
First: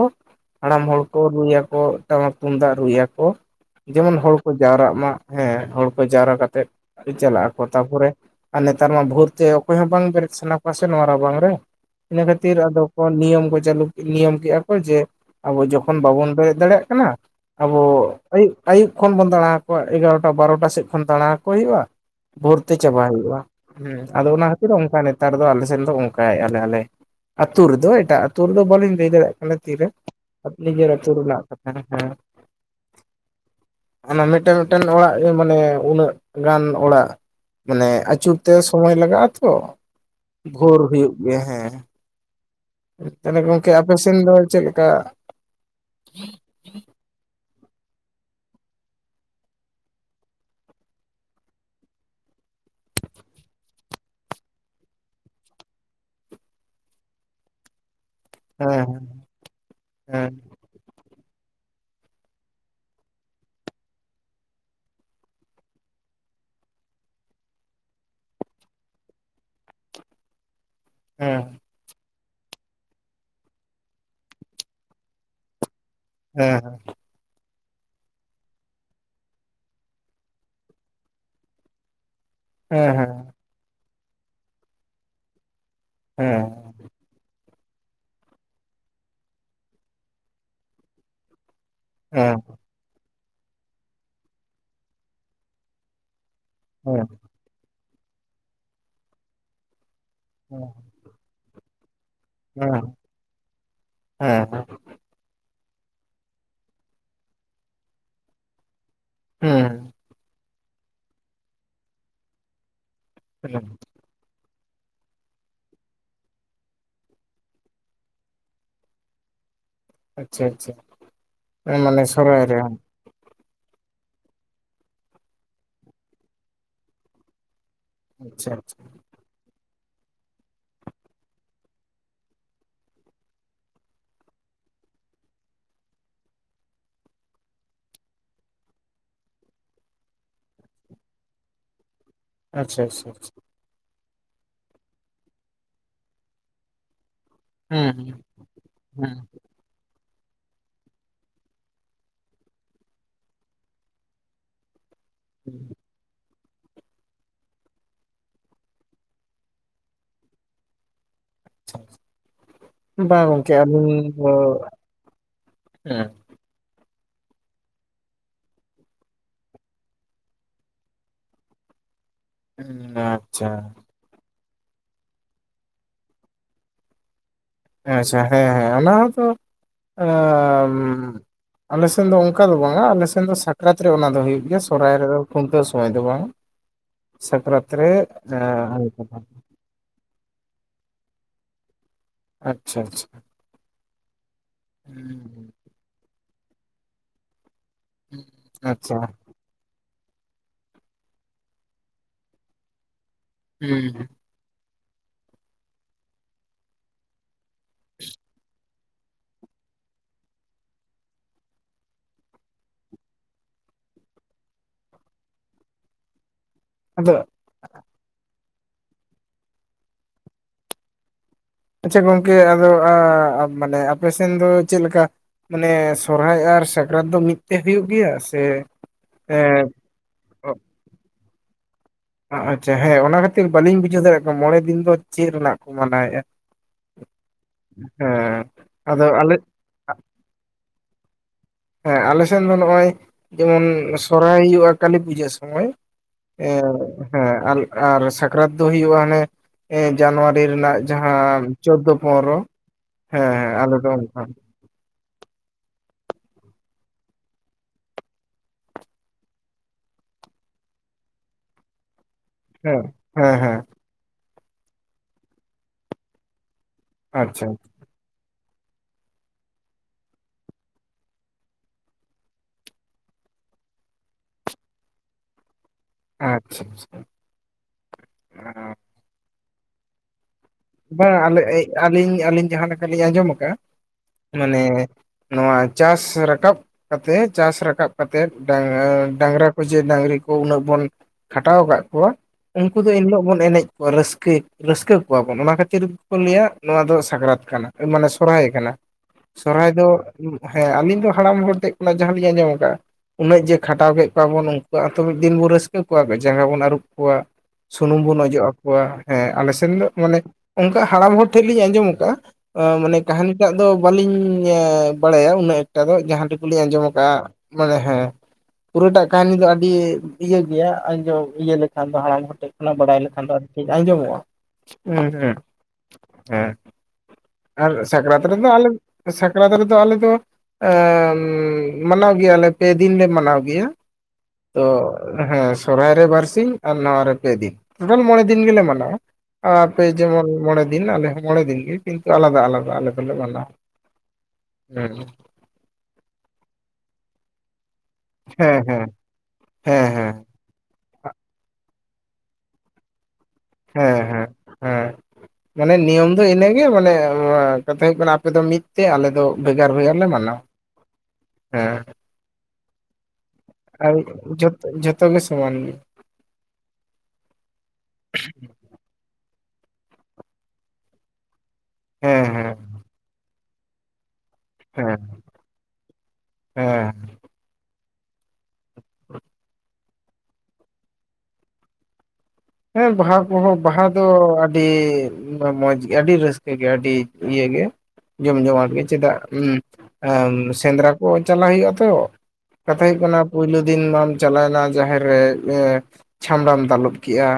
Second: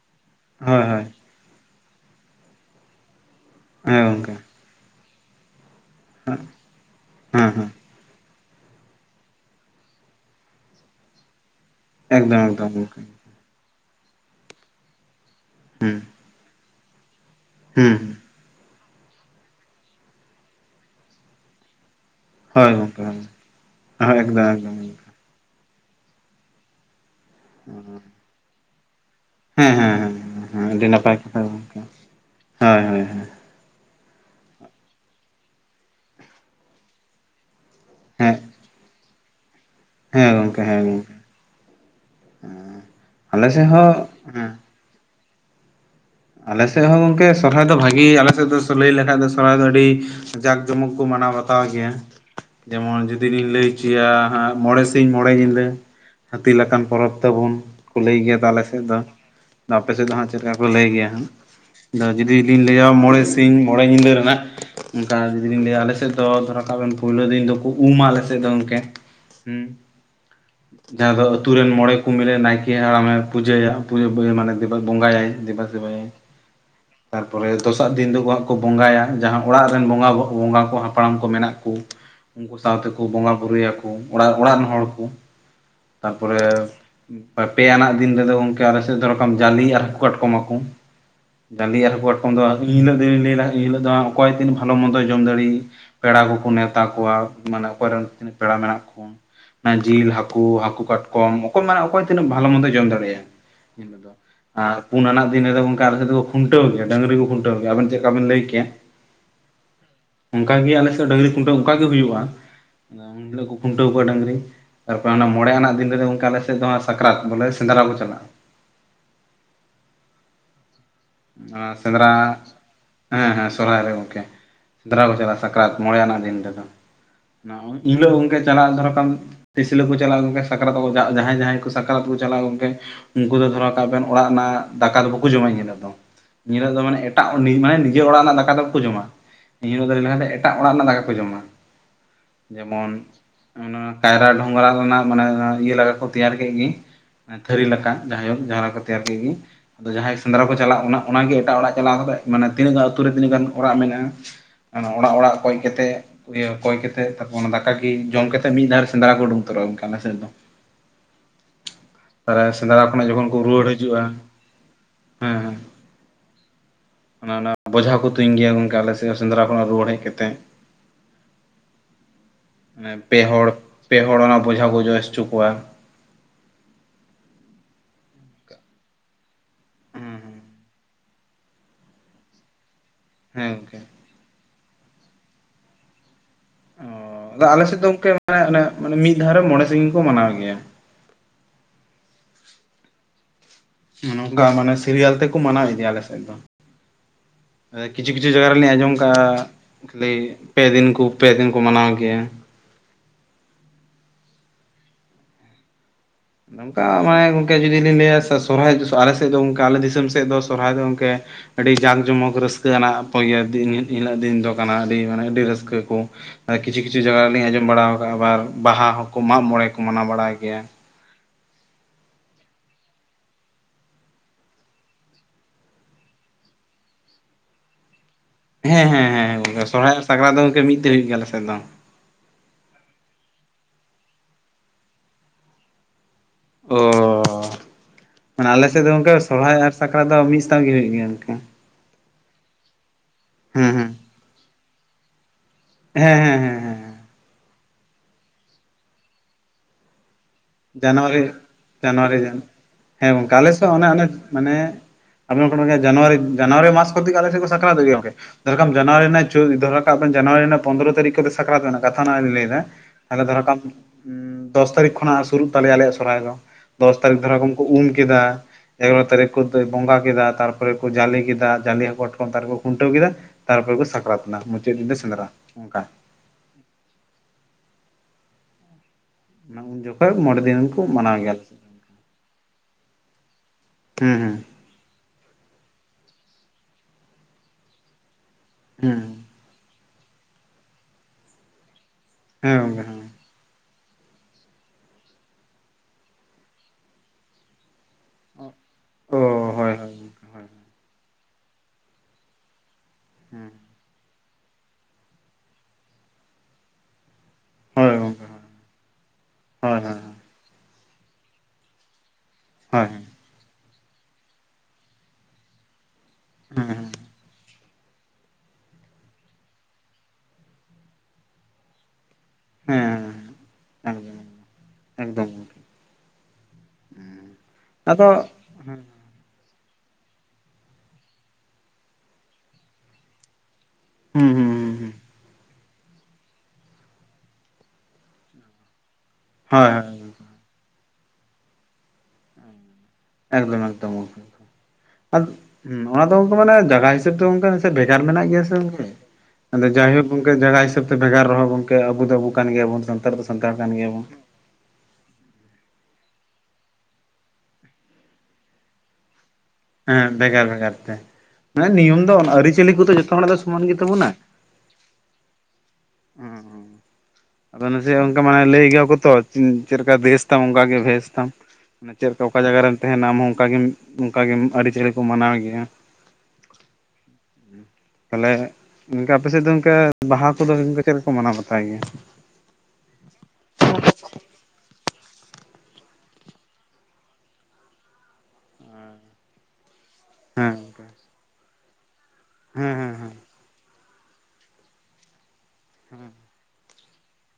ᱦᱳᱭ ᱦᱟᱲᱟᱢ ᱦᱚᱲ ᱦᱳᱭ ᱠᱚ ᱨᱩᱭᱟ ᱠᱚ ᱴᱟᱢᱟᱠ ᱛᱩᱢᱫᱟᱜ ᱨᱩᱭᱟ ᱠᱚ, ᱦᱮᱸ ᱡᱮᱢᱚᱱ ᱜᱚᱢᱠᱮ ᱦᱚᱲ ᱠᱚ ᱡᱟᱣᱨᱟᱜ ᱢᱟ ᱦᱮᱸ ᱦᱚᱲ ᱠᱚ ᱡᱟᱣᱨᱟ ᱠᱟᱛᱮᱫ ᱪᱟᱞᱟᱜ ᱦᱮᱸ ᱟᱠᱚ, ᱦᱮᱸ ᱛᱟᱯᱚᱨᱮ ᱟᱨ ᱱᱮᱛᱟᱨ ᱢᱟ ᱵᱷᱳᱨ ᱛᱮ ᱚᱠᱚᱭ ᱦᱚᱸ ᱵᱟᱝ ᱵᱮᱨᱮᱫ ᱥᱟᱱᱟ ᱠᱚᱣᱟ ᱥᱮ ᱱᱚᱣᱟ ᱨᱟᱵᱟᱝ ᱨᱮ ᱾ ᱤᱱᱟᱹ ᱮᱠᱫᱚᱢ ᱠᱷᱟᱹᱛᱤᱨ ᱮᱠᱫᱚᱢ ᱟᱫᱚ ᱜᱚᱢᱠᱮ ᱠᱚ ᱱᱤᱭᱚᱢ ᱠᱚ ᱪᱟᱹᱞᱩ ᱱᱤᱭᱚᱢ ᱠᱮᱫᱮᱜᱼᱟ ᱠᱚ ᱡᱮ ᱟᱵᱚ ᱦᱩᱸ ᱡᱚᱠᱷᱚᱱ ᱵᱟᱵᱚᱱ ᱵᱮᱨᱮᱫ ᱫᱟᱲᱮᱭᱟᱜ ᱠᱟᱱᱟ ᱟᱵᱚ ᱦᱩᱸ ᱟᱹᱭᱩᱵ ᱟᱹᱭᱩᱵ ᱠᱷᱚᱱ ᱵᱚᱱ ᱫᱟᱬᱟ ᱟᱠᱚᱣᱟ ᱮᱜᱟᱨᱚᱴᱟ ᱵᱟᱨᱚᱴᱟ ᱥᱮᱫ ᱠᱷᱚᱱ ᱫᱟᱬᱟ ᱟᱠᱚ ᱦᱩᱭᱩᱜᱼᱟ ᱾ ᱵᱷᱳᱨ ᱦᱳᱭ ᱛᱮ ᱜᱚᱢᱠᱮ ᱪᱟᱵᱟ ᱦᱩᱭᱩᱜᱼᱟ, ᱦᱳᱭ ᱦᱩᱸ ᱟᱫᱚ ᱚᱱᱟ ᱮᱠᱫᱚᱢ ᱠᱷᱟᱹᱛᱤᱨ ᱮᱠᱫᱚᱢ ᱚᱱᱠᱟ ᱱᱮᱛ ᱛᱟᱨ ᱫᱚ ᱟᱞᱮ ᱥᱮᱱ ᱫᱚ ᱚᱝᱠᱟᱭᱮᱜᱼᱟᱞᱮ ᱟᱞᱮ ᱟᱹᱛᱩ ᱨᱮᱫᱚ ᱮᱴᱟᱜ ᱟᱹᱛᱩ ᱨᱮᱫᱚ ᱵᱟᱞᱤᱧ ᱞᱟᱹᱭ ᱫᱟᱲᱮᱭᱟᱜ ᱚᱱᱮ ᱦᱮᱸ ᱛᱤᱨᱮ ᱦᱮᱸ ᱦᱮᱸ ᱟᱛ ᱦᱮᱸ ᱟᱹᱰᱤ ᱱᱤᱡᱮᱨ ᱟᱛᱩ ᱱᱟᱯᱟᱭ ᱨᱮᱱᱟᱜ ᱠᱟᱛᱷᱟ ᱜᱚᱢᱠᱮ ᱠᱟᱱᱟ ᱦᱮᱸ, ᱦᱳᱭ ᱦᱳᱭ ᱦᱮᱸ ᱚᱱᱟ ᱢᱤᱫᱴᱟᱝ ᱢᱤᱫᱴᱮᱱ ᱚᱲᱟᱜ ᱜᱮ ᱢᱟᱱᱮ ᱩᱱᱟᱹᱜ ᱜᱟᱱ ᱚᱲᱟᱜ ᱢᱟᱱᱮ ᱟᱹᱪᱩᱨ ᱛᱮ ᱦᱮᱸ ᱥᱚᱢᱚᱭ ᱞᱟᱜᱟᱜᱼᱟ ᱛᱚ ᱾ ᱜᱚᱢᱠᱮ ᱵᱷᱳᱨ ᱦᱮᱸ ᱦᱩᱭᱩᱜ ᱜᱚᱢᱠᱮ ᱜᱮᱭᱟ ᱦᱮᱸ, ᱛᱟᱦᱚᱞᱮ ᱟᱞᱮ ᱥᱮᱫ ᱜᱚᱝᱠᱮ ᱦᱚᱸ ᱟᱯᱮ ᱥᱮᱱ ᱫᱚ ᱦᱮᱸ ᱪᱮᱫ ᱠᱟ ᱟᱞᱮ ᱥᱮᱫ ᱦᱚᱸ ᱜᱚᱝᱠᱮ ᱥᱚᱨᱦᱟᱭ ᱫᱚ ᱵᱷᱟᱜᱮ ᱟᱞᱮ ᱥᱮᱫ ᱫᱚ ᱞᱟᱹᱭ ᱞᱮᱠᱷᱟᱡ ᱫᱚ ᱥᱚᱨᱦᱟᱭ ᱫᱚ ᱟᱹᱰᱤ ᱡᱟᱠ ᱡᱚᱢᱚᱠ ᱠᱚ ᱢᱟᱱᱟᱣ ᱵᱟᱛᱟᱣ ᱜᱮᱭᱟ ᱾ ᱡᱮᱢᱚᱱ ᱡᱩᱫᱤ ᱞᱤᱧ ᱞᱟᱹᱭ ᱦᱚᱪᱚᱭᱟ ᱦᱟᱸᱜ ᱢᱚᱬᱮ ᱥᱤᱧ ᱢᱚᱬᱮ ᱧᱤᱫᱟᱹ ᱾ ᱦᱟᱹᱛᱤ ᱞᱮᱠᱟᱱ ᱯᱚᱨᱚᱵᱽ ᱛᱟᱵᱚᱱ ᱠᱚ ᱞᱟᱹᱭ ᱜᱮᱭᱟ ᱟᱞᱮ ᱥᱮᱫ ᱦᱮᱸ ᱫᱚ, ᱟᱫᱚ ᱟᱯᱮ ᱥᱮᱫ ᱫᱚ ᱦᱮᱸ ᱦᱟᱸᱜ ᱪᱮᱫ ᱞᱮᱠᱟ ᱠᱚ ᱞᱟᱹᱭ ᱜᱮᱭᱟ? ᱟᱫᱚ ᱡᱩᱫᱤ ᱞᱤᱧ ᱞᱟᱹᱭᱟ ᱢᱚᱬᱮ ᱥᱤᱧ ᱢᱚᱬᱮ ᱧᱤᱫᱟᱹ ᱨᱮᱱᱟᱜ ᱚᱝᱠᱟ ᱡᱩᱫᱤ ᱵᱤᱧ ᱞᱟᱹᱭᱟ ᱟᱞᱮ ᱥᱮᱫ ᱫᱚ ᱫᱷᱚᱨᱟ ᱠᱟᱜ ᱵᱮᱱ ᱯᱳᱭᱞᱳ ᱫᱤᱱ ᱫᱚᱠᱚ ᱩᱢᱟ ᱟᱞᱮ ᱥᱮᱫ ᱫᱚ ᱜᱚᱝᱠᱮ ᱾ ᱦᱩᱸ, ᱡᱟᱦᱟᱸ ᱫᱚ ᱟᱛᱩ ᱦᱮᱸ ᱨᱮᱱ ᱢᱚᱬᱮ ᱩᱢ ᱢᱤᱞᱟᱹᱜ ᱱᱟᱭᱠᱮ ᱦᱟᱲᱟᱢᱮ ᱯᱩᱡᱟᱹᱭᱟ, ᱯᱩᱡᱟᱹ ᱯᱩᱡᱟᱹ ᱢᱟᱱᱮ ᱫᱮᱵᱟ ᱵᱚᱸᱜᱟ ᱭᱟᱭ ᱫᱮᱵᱟ ᱥᱮᱵᱟᱭᱟᱭ ᱾ ᱦᱮᱸ ᱦᱮᱸ ᱾ ᱛᱟᱨᱯᱚᱨᱮ ᱫᱚᱥᱟᱨ ᱫᱤᱱ ᱫᱚᱠᱚ ᱦᱟᱸᱜ ᱠᱚ ᱵᱚᱸᱜᱟᱭᱟ ᱡᱟᱦᱟᱸ ᱚᱲᱟᱜ ᱨᱮᱱᱜᱟ ᱵᱚᱸᱜᱟ ᱜᱚᱜ ᱵᱚᱸᱜᱟ ᱠᱚ ᱦᱟᱯᱲᱟᱢ ᱠᱚ ᱢᱮᱱᱟᱜ ᱠᱚ ᱾ ᱩᱝᱠᱩ ᱥᱟᱶ ᱦᱮᱸ ᱛᱮᱠᱚ ᱦᱮᱸ ᱵᱚᱸᱜᱟ ᱵᱩᱨᱩᱭᱟᱠᱚ ᱚᱲᱟᱜ ᱚᱲᱟᱜ ᱨᱮᱱ ᱦᱚᱲ ᱠᱚ, ᱛᱟᱨᱯᱚᱨᱮ ᱦᱮᱸ ᱯᱮ-ᱯᱮ ᱟᱱᱟᱜ ᱫᱤᱱ ᱨᱮᱫᱚ ᱜᱚᱝᱠᱮ ᱟᱞᱮ ᱥᱮᱫ ᱨᱚᱠᱚᱢ ᱡᱟᱞᱤ ᱟᱨ ᱦᱟᱹᱠᱩ ᱠᱟᱴᱠᱚᱢ ᱟᱠᱚ ᱾ ᱰᱟᱹᱞᱤ ᱟᱨ ᱦᱟᱠᱩ ᱠᱟᱴᱠᱚᱢ ᱫᱚ ᱦᱮᱸ ᱦᱟᱜ ᱮᱱ ᱦᱤᱞᱳᱜ ᱫᱚᱧ ᱞᱟᱹᱭ ᱫᱟ ᱤᱱ ᱦᱤᱞᱳᱜ ᱫᱚ ᱦᱟᱜ ᱚᱠᱚᱭ ᱛᱤᱱ ᱵᱷᱟᱞᱚ ᱢᱚᱱᱫᱚᱭ ᱡᱚᱢ ᱫᱟᱲᱮ ᱯᱮᱲᱟ ᱠᱚ ᱠᱚ ᱱᱮᱣᱛᱟ ᱦᱮᱸ ᱠᱚᱣᱟ ᱾ ᱢᱟᱱᱮ ᱚᱠᱚᱭ ᱨᱮᱱ ᱛᱤᱱᱟᱹᱜ ᱯᱮᱲᱟ ᱢᱮᱱᱟᱜ ᱠᱚ, ᱚᱱᱮ ᱡᱤᱞ ᱦᱟᱹᱠᱩ ᱦᱮᱸ ᱦᱟᱹᱠᱩ ᱠᱟᱴᱠᱚᱢ ᱚᱠᱚᱭ ᱢᱟᱱᱮ ᱚᱠᱚᱭ ᱛᱤᱱᱟᱹᱜ ᱵᱷᱟᱞᱚ ᱢᱚᱱᱫᱚᱭ ᱡᱚᱢ ᱫᱟᱲᱮᱭᱟᱜᱼᱟ ᱤᱱ ᱦᱤᱞᱚᱜ ᱫᱚ ᱦᱮᱸ ᱟᱨ ᱯᱩᱱ ᱟᱱᱟᱜ ᱫᱤᱱ ᱨᱮᱫᱚ ᱜᱚᱝ ᱟᱞᱮ ᱥᱮᱫ ᱫᱚ ᱠᱚ ᱠᱷᱩᱱᱴᱟᱹᱣ ᱜᱮᱭᱟ᱾ ᱰᱟᱜᱽᱨᱤ ᱠᱚ ᱠᱷᱩᱱᱴᱟᱹᱣ ᱠᱮᱭᱟ ᱾ ᱟᱵᱮᱱ ᱪᱮᱫ ᱞᱮᱠᱟ ᱵᱤᱱ ᱞᱟᱹᱭ ᱠᱮᱫ [unintelligible] ᱦᱩᱸ ᱩᱸ [unintelligible] ᱚᱱᱠᱟ ᱜᱮ ᱟᱞᱮ ᱥᱮᱫ ᱰᱟᱹᱜᱽᱨᱤ ᱠᱷᱩᱱᱴᱟᱹᱣ ᱚᱱᱠᱟᱜ ᱜᱮ ᱦᱩᱭᱩᱜᱼᱟ᱾ ᱩᱱ ᱦᱤᱞᱳᱜ ᱠᱚ ᱦᱮᱸ ᱠᱷᱩᱱᱴᱟᱹᱣ, ᱠᱚᱣᱟ ᱰᱟᱹᱜᱽᱨᱤ ᱛᱟᱨᱯᱚᱨ ᱚᱱᱟ ᱢᱚᱬᱮᱸ ᱟᱱᱟᱜ ᱫᱤᱱ ᱨᱮᱫᱚ ᱚᱱᱠᱟ᱾ ᱟᱞᱮ ᱥᱮᱫ ᱫᱚ ᱦᱟᱸᱜ ᱥᱟᱠᱨᱟᱛ ᱵᱚᱞᱮ ᱥᱮᱸᱫᱽᱨᱟ ᱠᱚ ᱪᱟᱞᱟᱜᱼᱟ᱾ ᱟᱪᱪᱷᱟ ᱟᱪᱪᱷᱟ ᱚᱱᱟ ᱢᱟᱱᱮ ᱥᱮᱸᱫᱽᱨᱟ ᱥᱚᱨᱚᱦᱟᱭ ᱨᱮᱦᱚᱸ᱾ ᱦᱮᱸ ᱦᱮᱸ ᱥᱚᱦᱨᱟᱭ ᱨᱮ ᱜᱚᱝᱠᱮ ᱥᱮᱸᱫᱽᱨᱟ ᱠᱚ ᱪᱟᱞᱟᱜᱼᱟ᱾ ᱥᱟᱠᱨᱟᱛ ᱢᱚᱬᱮᱸ ᱟᱱᱟᱜ ᱫᱤᱱ ᱨᱮᱫᱚ᱾ ᱱᱚ ᱮᱱ ᱦᱤᱞᱳᱜ ᱜᱚᱝᱠᱮ ᱟᱪᱪᱷᱟ ᱪᱟᱞᱟᱜᱼᱟ᱾ ᱟᱪᱪᱷᱟ ᱫᱷᱚᱨᱚ ᱠᱟᱢ ᱛᱤᱥ ᱦᱤᱞᱟᱹᱜ ᱠᱚ ᱪᱟᱞᱟᱜᱼᱟ᱾ ᱜᱚᱝᱠᱮ ᱥᱟᱠᱨᱟᱛ ᱠᱚ ᱡᱟᱦᱟᱸᱭ ᱡᱟᱦᱟᱸᱭ ᱠᱚ ᱥᱟᱠᱨᱟᱛ ᱠᱚ ᱪᱟᱞᱟᱜᱼᱟ᱾ ᱜᱚᱝᱠᱮ ᱩᱱᱠᱩ ᱫᱚ ᱫᱷᱚᱨᱟ ᱠᱟᱜ ᱵᱮᱱ, ᱚᱲᱟᱜ ᱨᱮᱱᱟᱜ ᱫᱟᱠᱟ ᱫᱚ ᱵᱟᱠᱚ ᱡᱚᱢᱟ ᱤᱱᱦᱞᱳᱜ ᱫᱚ᱾ ᱱᱤᱭᱟ ᱫᱷᱟᱣ ᱫᱚ ᱢᱟᱱᱮ ᱮᱴᱟᱜ ᱢᱟᱱᱮ ᱱᱤᱡᱮᱨ ᱚᱲᱟᱜ ᱨᱮᱱᱟᱜ ᱫᱟᱠᱟ ᱫᱚ ᱵᱟᱠᱚ ᱡᱚᱢᱟ᱾ ᱧᱤᱨᱚᱜ ᱫᱟᱨᱮ ᱞᱮᱱᱠᱷᱟᱱ ᱮᱴᱟᱜ ᱚᱲᱟᱜ ᱨᱮᱱᱟᱜ ᱫᱟᱠᱟ ᱠᱚ ᱡᱚᱢᱟ᱾ ᱟᱪᱪᱷᱟ ᱡᱮᱢᱚᱱ ᱟᱪᱪᱷᱟ ᱚᱱᱟ ᱠᱟᱭᱨᱟ ᱰᱷᱚᱸᱜᱨᱟ ᱨᱮᱱᱟᱜ, ᱢᱟᱱᱮ ᱤᱭᱟᱹ ᱞᱮᱠᱟ ᱠᱚ ᱛᱮᱭᱟᱨ ᱠᱮᱫ ᱜᱮ ᱛᱷᱟᱹᱨᱤ ᱞᱮᱠᱟ ᱦᱮᱸ ᱡᱟᱭ ᱦᱳᱠ ᱡᱟᱦᱟᱸ ᱠᱚ ᱛᱮᱭᱟᱨ, ᱠᱮᱫ ᱜᱮ ᱟᱫᱚ ᱡᱟᱦᱟᱸᱭ ᱥᱮᱸᱫᱽᱨᱟ ᱠᱚ ᱪᱟᱞᱟᱜ ᱚᱱᱟ᱾ ᱚᱱᱟ ᱜᱮ ᱮᱴᱟᱜ ᱚᱲᱟᱜ ᱪᱟᱞᱟᱣ ᱠᱟᱛᱮᱜ, ᱢᱟᱱᱮ ᱛᱤᱱᱟᱹᱜ ᱜᱟᱱ ᱟᱹᱛᱩ ᱨᱮ ᱛᱤᱱᱟᱹᱜ ᱜᱟᱱ ᱚᱲᱟᱜ ᱢᱮᱱᱟᱜᱼᱟ᱾ ᱚᱲᱟᱜ ᱚᱲᱟᱜ ᱠᱚᱭ ᱠᱟᱛᱮᱫ᱾ ᱤᱭᱟᱹ ᱠᱚᱭ ᱠᱟᱛᱮᱫ ᱛᱟᱨᱯᱚᱨ ᱚᱱᱟ ᱫᱟᱠᱟ ᱜᱮ ᱡᱚᱢ ᱠᱟᱛᱮᱫ, ᱢᱤᱫ ᱫᱣ ᱥᱮᱸᱫᱽᱨᱟ ᱠᱚ ᱩᱰᱩᱝ ᱩᱛ. ᱨᱚᱜᱼᱟ ᱾ᱟᱞᱮ ᱥᱮᱫ ᱫᱚ᱾ ᱛᱟᱦᱮ ᱥᱮᱸᱫᱽᱨᱟ ᱦᱮᱸ ᱠᱷᱚᱱᱟᱜ ᱵᱟᱝ ᱡᱚᱠᱷᱚᱱ ᱠᱚ ᱜᱚᱝᱠᱮ ᱨᱩᱣᱟᱹᱲ ᱦᱤᱡᱩᱜᱼᱟ᱾ ᱟᱹᱞᱤᱧ ᱫᱚ ᱦᱮᱸ ᱦᱸ ᱦᱮᱸ ᱚᱱᱟ ᱵᱚᱡᱷᱟ ᱦᱚᱸ ᱠᱚ ᱛᱩᱧ ᱜᱮᱭᱟ᱾ ᱜᱚᱝᱠᱮ ᱟᱞᱮ ᱥᱮᱸᱫᱽᱨᱟ ᱠᱷᱚᱱᱟᱜ ᱨᱩᱣᱟᱹᱲ ᱦᱮᱡ ᱠᱟᱛᱮᱫ᱾ ᱯᱮ ᱟᱪᱪᱷᱟ ᱦᱚᱲ ᱯᱮ ᱦᱚᱲ ᱨᱮᱱᱟᱜ ᱵᱚᱡᱷᱟ ᱠᱚ ᱡᱚᱭᱥ ᱦᱚᱪᱚᱸ ᱠᱚᱣᱟ᱾ ᱟᱪᱪᱷᱟ ᱦᱮᱸ ᱦᱮᱸ ᱚᱱᱟ ᱦᱚᱸᱛᱚ᱾ ᱦᱮᱸ ᱦᱮᱸ ᱮᱸ ᱟᱞᱮᱥᱮᱱ ᱫᱚ ᱚᱱᱠᱟ ᱫᱚ ᱵᱟᱝ ᱟᱞ ᱫᱚ ᱦᱮᱸ ᱥᱟᱠᱨᱟᱛ ᱜᱚᱢᱠᱮ ᱨᱮ ᱚᱱᱟ ᱫᱚ ᱦᱩᱭᱩᱜ ᱜᱮᱭᱟ᱾ ᱥᱚᱨᱦᱟᱭ ᱨᱮᱫᱚ ᱠᱷᱩᱱᱴᱹᱣ ᱥᱚᱢᱚᱭ ᱫᱚ ᱵᱟᱝ? ᱚ ᱟᱫᱚ ᱟᱞᱮ ᱥᱟᱠᱨᱟᱛ ᱥᱮᱫ ᱫᱚ ᱨᱮ ᱚᱱᱠᱟ ᱟᱸ, ᱦᱩᱭᱩᱜ ᱢᱤᱫ ᱠᱟᱱᱟ। ᱫᱷᱟᱣ ᱢᱚᱬᱮᱸ ᱥᱤᱝ ᱠᱚ ᱢᱟᱱᱟᱣ ᱜᱮᱭᱟ᱾ ᱟᱪᱪᱷᱼᱟ ᱟᱪᱪᱷᱼᱟ᱾ ᱱᱚᱝᱠᱟ ᱢᱟᱱᱮ ᱥᱤᱨᱤᱭᱟᱞ ᱛᱮᱠᱚ ᱢᱟᱱᱟᱣ ᱤᱫᱤᱭᱟ ᱟᱞᱮ ᱥᱮᱫ ᱫᱚ᱾ ᱠᱤᱪᱷᱩ ᱦᱩᱸ, ᱠᱤᱪᱷᱩ ᱡᱟᱭᱜᱟ ᱨᱮᱞᱤᱧ ᱟᱸᱡᱚᱢ ᱟᱪᱪᱷᱟ ᱠᱟᱜᱼᱟ ᱾ ᱯᱮ ᱫᱤᱱ ᱠᱚ ᱯᱮᱫᱤᱱ ᱠᱚ ᱢᱟᱱᱟᱣ ᱜᱮᱭᱟ᱾ ᱦᱩᱸ ᱱᱚᱝᱠᱟ ᱢᱟᱱᱮ ᱜᱚᱝᱠᱮ ᱡᱩᱫᱤ ᱞᱤᱧ ᱞᱟᱹᱭᱟ ᱾ ᱥᱚᱨᱦᱟᱭ ᱟᱞᱮ ᱥᱮᱫ ᱫᱚ ᱚᱱᱠᱟ, ᱟᱞᱮ ᱫᱤᱥᱚᱢ ᱥᱮᱫ ᱫᱚ ᱥᱚᱨᱦᱟᱭ ᱫᱚ ᱜᱚᱝᱠᱮ ᱟᱹᱰᱤ ᱡᱟᱠ ᱡᱚᱢᱚᱠ ᱨᱟᱹᱥᱠᱟᱹ ᱠᱟᱱᱟ, ᱚᱠᱭᱟ ᱮᱤᱞᱜ ᱫᱤᱱ ᱫᱚ ᱠᱟᱱᱟ ᱟᱹᱰᱤ ᱢᱟᱱᱮ ᱟᱹᱰᱤ ᱨᱟᱹᱥᱠᱟᱹ ᱠᱚ᱾ ᱠᱤᱪᱷᱩ - ᱠᱤᱪᱷᱩ ᱟᱫᱚ ᱡᱟᱭᱜᱟ ᱨᱮᱞᱤᱧᱸ ᱟᱡᱚᱢ ᱵᱟᱲᱟᱟᱣ ᱟᱠᱟᱫᱼᱟ᱾ ᱟᱵ ᱵᱟᱦᱟ ᱦᱚᱸᱠᱚ ᱢᱟᱜᱽ ᱢᱚᱬᱮᱸ ᱠᱚ ᱢᱟᱱᱟᱣ ᱵᱟᱲᱟᱭ ᱜᱮᱭᱟ᱾ ᱟᱪᱪᱷᱼᱟ ᱜᱚᱝᱠᱮ ᱟᱫᱚ ᱢᱟᱱᱮ ᱟᱯᱮ ᱥᱮᱱ ᱫᱚ ᱪᱮᱫ ᱞᱮᱠᱟ᱾ ᱚᱱᱮ ᱥᱚᱨᱦᱟᱭ ᱟᱨ ᱥᱟᱠᱨᱟᱛ ᱫᱚ ᱢᱤᱫ ᱛᱮ ᱦᱩᱭᱩᱜ ᱜᱮᱭᱟ᱾ ᱥᱮ ᱦᱮᱸ ᱦᱮᱸ ᱮ ᱦᱮᱸ ᱥᱚᱨᱦᱟᱭ ᱟᱨ ᱥᱟᱠᱨᱟᱛ ᱫᱚ ᱜᱚᱝᱠᱮ ᱢᱤᱫ ᱛᱮ ᱦᱩᱭᱩᱜ ᱜᱮᱭᱟ᱾ ᱟᱞᱮᱥᱮᱫ ᱫᱚ ᱟᱪᱪᱷᱟ ᱦᱮᱸ ᱚᱱᱟ ᱠᱷᱟᱹᱛᱤᱨ ᱵᱟᱹᱞᱤᱧ ᱵᱩᱡᱷᱟᱹᱣ ᱫᱟᱲᱮᱭᱟ-ᱜ ᱠᱟᱱᱟ᱾ ᱢᱚᱬᱮᱸ ᱫᱤᱱ ᱫᱚ ᱪᱮᱫ ᱨᱮᱱᱟᱜ ᱠᱚ ᱢᱟᱱᱟᱣᱮᱼᱟ᱾ ᱚ ᱟᱞᱮ ᱥᱮᱫ ᱫᱚ ᱟᱫᱚ ᱚᱱᱠᱟ ᱟᱞᱮ ᱥᱚᱨᱦᱟᱭ ᱟᱨ ᱥᱟᱠᱨᱟᱛ ᱫᱚ ᱢᱤᱫ ᱥᱟᱶ ᱜᱮ ᱦᱩᱭᱩᱜ ᱜᱮᱭᱟ᱾ ᱦᱮᱸ ᱟᱞᱮ ᱥᱮᱱ ᱫᱚ ᱱᱚᱜᱼᱚᱭ ᱡᱮᱢᱚᱱ ᱦᱮᱸ ᱦᱮᱸ ᱥᱚᱨᱦᱟᱭ ᱦᱩᱭᱩᱜᱼᱟ ᱾ᱠᱟᱞᱤ ᱯᱩᱡᱟᱹ ᱥᱚᱢᱚᱭ᱾ ᱦᱮᱸ ᱦᱮᱸ ᱮ ᱦᱮᱸ ᱦᱮᱸ ᱟᱨ ᱟᱨ ᱥᱟᱠᱨᱟᱛ ᱫᱚ ᱦᱩᱭᱩᱜᱼᱟ᱾ ᱦᱟᱱᱮ ᱡᱟᱱᱣᱟᱨᱤ ᱨᱮᱱᱟᱜ ᱡᱟᱱᱩᱣᱟᱨᱤ ᱡᱟᱦᱟᱸ ᱪᱳᱫᱳ ᱡᱟᱱᱩᱣᱟᱨᱤ ᱯᱚᱱᱨᱚ ᱦᱮᱸ ᱜᱚᱝᱠᱮ ᱟᱞᱮ ᱥᱮᱫ ᱚᱱᱮ ᱚᱱᱮ ᱢᱟᱱᱮ ᱟᱞᱮ ᱡᱟᱱᱩᱣᱟᱨᱤ, ᱡᱟᱱᱩᱣᱟᱨᱤ ᱢᱟᱥ ᱠᱚ ᱛᱮ ᱥᱟᱠᱨᱟᱛ ᱦᱩᱭᱩᱼᱜ ᱡ ᱡᱟᱱᱩᱣᱟᱨᱤ ᱨᱮᱱᱟᱜ ᱟᱮᱱ ᱡᱟᱱᱩᱣᱟᱨᱤ ᱨᱮᱱᱟᱜ ᱾ᱯᱚᱱᱨᱚ ᱛᱟᱨᱤᱠᱷ ᱥᱟᱠᱨᱟᱛ ᱨᱮᱱᱟᱜᱱᱟ ᱠᱟᱛᱷᱟ ᱞᱟᱹᱭ᱾ ᱦᱮᱸ ᱛᱟᱦᱞᱮ ᱦᱮᱸ ᱫᱽᱷᱚᱨᱟ ᱠᱟ ᱦᱮᱸ ᱫᱚᱥ ᱛᱟᱹᱨᱤᱠᱷ ᱠᱷᱚᱱᱟᱜ ᱥᱩᱨᱩᱜ ᱛᱟᱞᱮᱭᱟ ᱟᱞᱮᱭᱟᱜ ᱥᱚᱨᱦᱟᱭ ᱫᱚ᱾ ᱫᱚᱥ ᱛᱟᱨᱤᱠᱷ ᱟᱪᱪᱷᱟ ᱫᱽᱷᱚᱨᱟᱢ ᱠᱚ ᱩᱢ ᱠᱮᱫᱟ᱾ ᱮᱜᱟᱨᱚ ᱛᱟᱨᱤᱠᱷ ᱠᱚ ᱵᱚᱸᱜᱟ ᱠᱮᱫᱟ ᱛᱟᱨᱯᱚᱨᱮ ᱠᱚ ᱡᱟᱞᱮ ᱠᱮᱫᱟ ᱡᱟᱞᱮ ᱯᱚᱨ ᱠᱚ ᱠᱷᱩᱱᱴᱟᱹᱣ ᱠᱮᱫᱟ᱾ ᱛᱟᱨᱯᱚᱨᱮ ᱠᱚ ᱥᱟᱠᱨᱟᱛ ᱮᱱᱟ ᱢᱩᱪᱮᱹᱫ ᱫᱤᱱ ᱫᱚ ᱥᱮᱸᱫᱽᱨᱟ ᱚᱝᱠᱟ᱾ [inaudible] ᱩᱱ ᱡᱚᱠᱷᱚᱱ ᱢᱚᱬᱮ ᱫᱤᱱ ᱠᱚ ᱵᱟᱝ ᱢᱟᱱᱟᱣ ᱜᱮᱭᱟ ᱟᱞᱮ ᱥᱮᱫ ᱟᱹᱞᱤᱧ ᱟᱹᱞᱤᱧ ᱡᱟᱦᱟ ᱞᱮᱠᱟᱞᱤᱧ ᱟᱸᱡᱚᱢ ᱟᱠᱟ-ᱟ ᱦᱩᱸ ᱦᱩᱸ ᱢᱟᱱᱮ ᱱᱚᱣᱟ ᱪᱟᱥ ᱨᱟᱠᱟᱵ ᱠᱟᱛᱮᱜ ᱪᱟᱥ ᱨᱟᱠᱟᱵ ᱠᱟᱛᱮ ᱰᱟᱝ ᱦᱩᱸ ᱰᱟᱝᱨᱟ ᱠᱚ ᱡᱮ ᱰᱟᱝᱨᱤ ᱠᱚ ᱩᱱᱟᱹᱜ ᱵᱚᱱ ᱠᱷᱟᱴᱟᱣ ᱠᱟᱜ ᱠᱚᱣᱟ ᱦᱮᱸ ᱩᱱᱠᱩ ᱜᱚᱝᱠᱮ ᱫᱚ ᱦᱮᱸ ᱮᱱᱦᱤᱞᱳᱜ ᱵᱚᱱ ᱮᱱᱮᱡ ᱨᱟᱹᱥᱠᱟᱹ ᱨᱟᱹᱥᱠᱟᱹ ᱠᱚᱣᱟᱵᱚᱱ ᱚᱱᱟ ᱠᱷᱟᱹᱛᱤᱨ ᱠᱚ ᱞᱟᱹᱭᱟ ᱱᱚᱣᱟ ᱫᱚ ᱥᱟᱠᱨᱟᱛ ᱠᱟᱱᱟ᱾ ᱢᱟᱱᱮ ᱥᱚᱨᱦᱟᱭ ᱠᱟᱱᱟ ᱚ ᱥᱚᱨᱦᱟᱭ ᱦᱳᱭ ᱦᱳᱭ ᱫᱚ ᱜᱚᱝᱠᱮ ᱦᱳᱭ ᱦᱮᱸ ᱟᱹᱞᱤᱧ ᱫᱚ ᱦᱟᱲᱟᱢ ᱦᱚᱲ ᱴᱷᱮᱱ ᱚᱱᱟ ᱡᱟᱦᱟ ᱞᱤᱧ ᱟᱸᱡᱚᱢ ᱟᱠᱟ-ᱟ ᱩᱱᱟᱹᱜ ᱦᱮᱸ ᱡᱮ ᱠᱷᱟᱴᱟᱣ ᱠᱮᱫ ᱟᱵᱚ ᱩᱱᱠᱩᱣᱟᱜ [inaudible] ᱢᱤᱫ ᱫᱤᱱ ᱵᱚᱱ ᱨᱟᱹᱥᱠᱟᱹᱣ ᱠᱚᱣᱟ ᱡᱟᱸᱜᱟ ᱵᱚᱱ ᱟᱹᱨᱩᱵ ᱠᱚᱣᱟ᱾ ᱦᱳᱭ ᱥᱩᱱᱩᱢ ᱵᱚᱱ ᱜᱚᱝᱠᱮ ᱦᱳᱭ ᱚᱡᱚᱜ ᱟᱠᱚᱣ-ᱟ, ᱦᱮᱸ ᱟᱞᱮ ᱥᱮᱱ ᱦᱳᱭ ᱫᱚ ᱦᱳᱭ ᱢᱟᱱᱮ ᱚᱱᱠᱟ ᱦᱟᱲᱟᱢ ᱦᱚᱲ ᱴᱷᱮᱡ ᱞᱤᱞ ᱟᱱᱡᱚᱢ ᱠᱟᱜ-ᱟ ᱦᱳᱭ ᱢᱟᱱᱮ ᱠᱟᱦᱟᱱᱤ, ᱮᱴᱟᱜ ᱫᱚ ᱵᱟᱞᱤᱧ ᱵᱟᱲᱟᱭᱟ ᱩᱱᱟᱹᱜ ᱮᱠᱴᱟ ᱫᱚ ᱡᱟᱦᱟ ᱴᱩᱠᱩ ᱞᱤᱧ ᱟᱱᱡᱚᱢ ᱦᱮᱸ ᱠᱟᱜ-ᱟ᱾ ᱢᱟᱱᱮ ᱦᱮᱸ ᱯᱩᱨᱟᱹ ᱴᱟᱜ ᱠᱟᱹᱦᱚᱱᱤ ᱫᱚ ᱟᱹᱰᱤ ᱤᱭᱟᱹ ᱜᱮᱭᱟ ᱟᱡᱚᱢ ᱤᱭᱟᱹ ᱞᱮᱠᱷᱟᱱ ᱫᱚ ᱦᱟᱲᱟᱢ ᱦᱚᱲ [inaudible] ᱠᱷᱚᱱᱟᱜ ᱵᱟᱲᱟᱭ ᱦᱮᱸ ᱞᱮᱠᱷᱟᱱ ᱫᱚ ᱦᱮᱸ ᱮᱠᱫᱚᱢ ᱟᱸᱡᱚᱢᱚᱜ-ᱟ ᱮᱠᱫᱚᱢ ᱜᱚᱝᱠᱮ ᱦᱮ [inaudible] ᱟᱨ ᱟᱫᱚ ᱥᱟᱠᱨᱟᱛ ᱨᱮᱫᱚ ᱟᱞᱮ ᱦᱮᱸ ᱥᱟᱠᱨᱟᱛ ᱨᱮᱫᱚ ᱟᱞᱮ ᱫᱚ ᱢᱟᱱᱟᱣ ᱜᱮᱭᱟᱞᱮ ᱯᱮ ᱫᱤᱱ ᱞᱮ ᱢᱟᱱᱟᱣ ᱜᱮᱭᱟ᱾ ᱦᱩᱸ ᱦᱩᱸ, ᱛᱚ ᱦᱩᱸ ᱦᱮᱸ ᱥᱚᱨᱦᱟᱭ ᱨᱮ ᱵᱟᱨ ᱥᱤᱧ ᱟᱨ ᱱᱟᱣᱟ ᱨᱮ ᱯᱮ ᱫᱤᱱ ᱴᱳᱴᱟᱞ ᱢᱚᱬᱮ ᱫᱤᱱ ᱜᱮᱞᱮ ᱢᱟᱱᱟᱣ-ᱟ᱾ ᱦᱳᱭ ᱟᱯᱮ ᱦᱳᱭ ᱡᱮᱢᱚᱱ ᱢᱚᱬᱮ ᱫᱤᱱ ᱟᱞᱮ ᱦᱚᱸ ᱢᱚᱬᱮ ᱫᱤᱱ ᱜᱮ ᱠᱤᱱᱛᱩ ᱟᱞᱟᱫᱟ ᱟᱞᱟᱫᱟ ᱟᱞᱮ ᱫᱚ᱾ ᱮᱠᱫᱚᱢ ᱮᱠᱫᱚᱢ ᱜᱟᱝᱠᱮ, ᱱᱚᱣᱟ ᱫᱚ ᱚᱱᱠᱟ ᱢᱟᱱᱮ ᱡᱟᱭᱜᱟ ᱦᱤᱥᱟᱹᱵ ᱫᱚ ᱚᱱᱠᱟ ᱵᱷᱮᱜᱟᱨ ᱢᱮᱱᱟᱜ ᱜᱮᱭᱟ ᱦᱮᱸ ᱜᱚᱝᱠᱮ ᱦᱮᱸ ᱦᱮᱸ ᱡᱟᱭᱦᱳᱠ ᱦᱮᱸ ᱜᱚᱝᱠᱮ, ᱡᱟᱭᱜᱟ ᱦᱤᱥᱟᱹᱵ ᱛᱮ ᱵᱷᱮᱜᱟᱨ ᱨᱮᱦᱚᱸ ᱜᱚᱝᱠᱮ ᱟᱵᱚ ᱫᱚ ᱟᱵᱚ ᱠᱟᱱ ᱜᱮᱭᱟᱵᱚᱱ ᱥᱟᱱᱛᱟᱲ ᱫᱚ ᱥᱟᱱᱛᱟᱲ ᱠᱟᱱ ᱜᱮᱭᱟ ᱦᱮᱸ ᱵᱚᱱ᱾ ᱦᱮᱸ ᱦᱮᱸ, ᱢᱟᱱᱮ ᱱᱤᱭᱚᱢ ᱫᱚ ᱤᱱᱟᱹᱜᱮ ᱢᱟᱱᱮ ᱠᱟᱛᱷᱟ ᱦᱩᱭᱩᱜ ᱠᱟᱱᱟ ᱟᱯᱮ ᱫᱚ ᱢᱤᱫᱛᱮ, ᱟᱞᱮ ᱫᱚ ᱵᱷᱮᱜᱟᱨ ᱞᱮ ᱦᱮᱸ ᱢᱟᱱᱟᱣᱟ ᱵᱷᱮᱜᱟᱨ ᱵᱷᱮᱜᱟᱨ ᱛᱮ ᱢᱟᱱᱮ ᱦᱮᱸ ᱱᱤᱭᱚᱢ ᱫᱚ ᱟᱹᱨᱤᱪᱟᱹᱞᱤ ᱠᱚᱫᱚ ᱡᱷᱚᱛᱚ ᱦᱚᱲᱟᱜ ᱫᱚ ᱥᱚᱢᱟᱱ ᱜᱮᱛᱟ ᱵᱚᱱᱟ᱾ ᱡᱷᱚᱛᱚ ᱜᱮ ᱥᱚᱢᱟᱱ ᱜᱮ, [inaudible] ᱟᱫᱚ ᱱᱟᱥᱮ ᱚᱱᱠᱟ ᱢᱟᱱᱮ ᱞᱟᱹᱭ ᱜᱮᱭᱟ ᱠᱚ ᱛᱚ ᱪᱮᱫᱠᱟ ᱫᱮᱥ ᱛᱟᱢ ᱚᱱᱠᱮ ᱵᱷᱮᱥ ᱛᱟᱢ᱾ ᱢᱟᱱᱮ ᱪᱮᱫᱠᱟ ᱦᱮᱸ ᱚᱠᱟ ᱦᱮᱸ ᱡᱟᱭᱜᱟ ᱨᱮᱢ ᱛᱟᱦᱮᱱᱟ ᱟᱢᱦᱚ ᱚᱱᱠᱟ ᱜᱮᱢ ᱚᱱᱠᱟ ᱜᱮᱢ ᱟᱹᱨᱤᱪᱟᱹᱞᱤ ᱦᱮᱸ ᱠᱚ ᱢᱟᱱᱟᱣ ᱜᱮᱭᱟ᱾ ᱦᱮᱸ ᱛᱟᱦᱚᱞᱮ ᱤᱱᱠᱟ ᱟᱯᱮ ᱥᱮᱫ ᱫᱚ ᱤᱱᱠᱟ ᱵᱟᱦᱟ ᱠᱚᱫᱚ ᱪᱮᱫ ᱞᱮᱠᱟ ᱠᱚ ᱢᱟᱱᱟᱣ ᱵᱟᱛᱟᱣ ᱜᱮᱭᱟ? ᱦᱮᱸ ᱵᱟᱦᱟ ᱠᱚᱦᱚᱸ ᱵᱟᱦᱟ ᱫᱚ ᱟᱹᱰᱤ ᱢᱚᱡᱽ ᱜᱮ ᱟᱹᱰᱤ ᱨᱟᱹᱥᱠᱟᱹ ᱜᱮ ᱟᱹᱰᱤ ᱤᱭᱟᱹᱜᱮ ᱡᱚᱢ ᱡᱚᱢᱟᱴ ᱜᱮ ᱪᱮᱫᱟᱜ ᱦᱮᱸ, ᱮᱸ ᱦᱮᱸ ᱥᱮᱸᱫᱽᱨᱟ ᱠᱚ ᱪᱟᱞᱟᱜ ᱦᱩᱭᱩᱜ ᱟ ᱛᱚ ᱦᱮᱸ ᱠᱟᱛᱷᱟ ᱦᱮᱸ ᱦᱩᱭᱩᱜ ᱦᱮᱸ ᱠᱟᱱᱟ ᱯᱩᱭᱞᱩ ᱫᱤᱱ ᱢᱟᱢ ᱪᱟᱞᱟᱣᱱᱟ ᱡᱟᱦᱮᱨ ᱨᱮ ᱦᱮᱸ ᱪᱷᱟᱢᱰᱟᱢ ᱫᱟᱞᱚᱵ ᱠᱮᱜ-ᱟ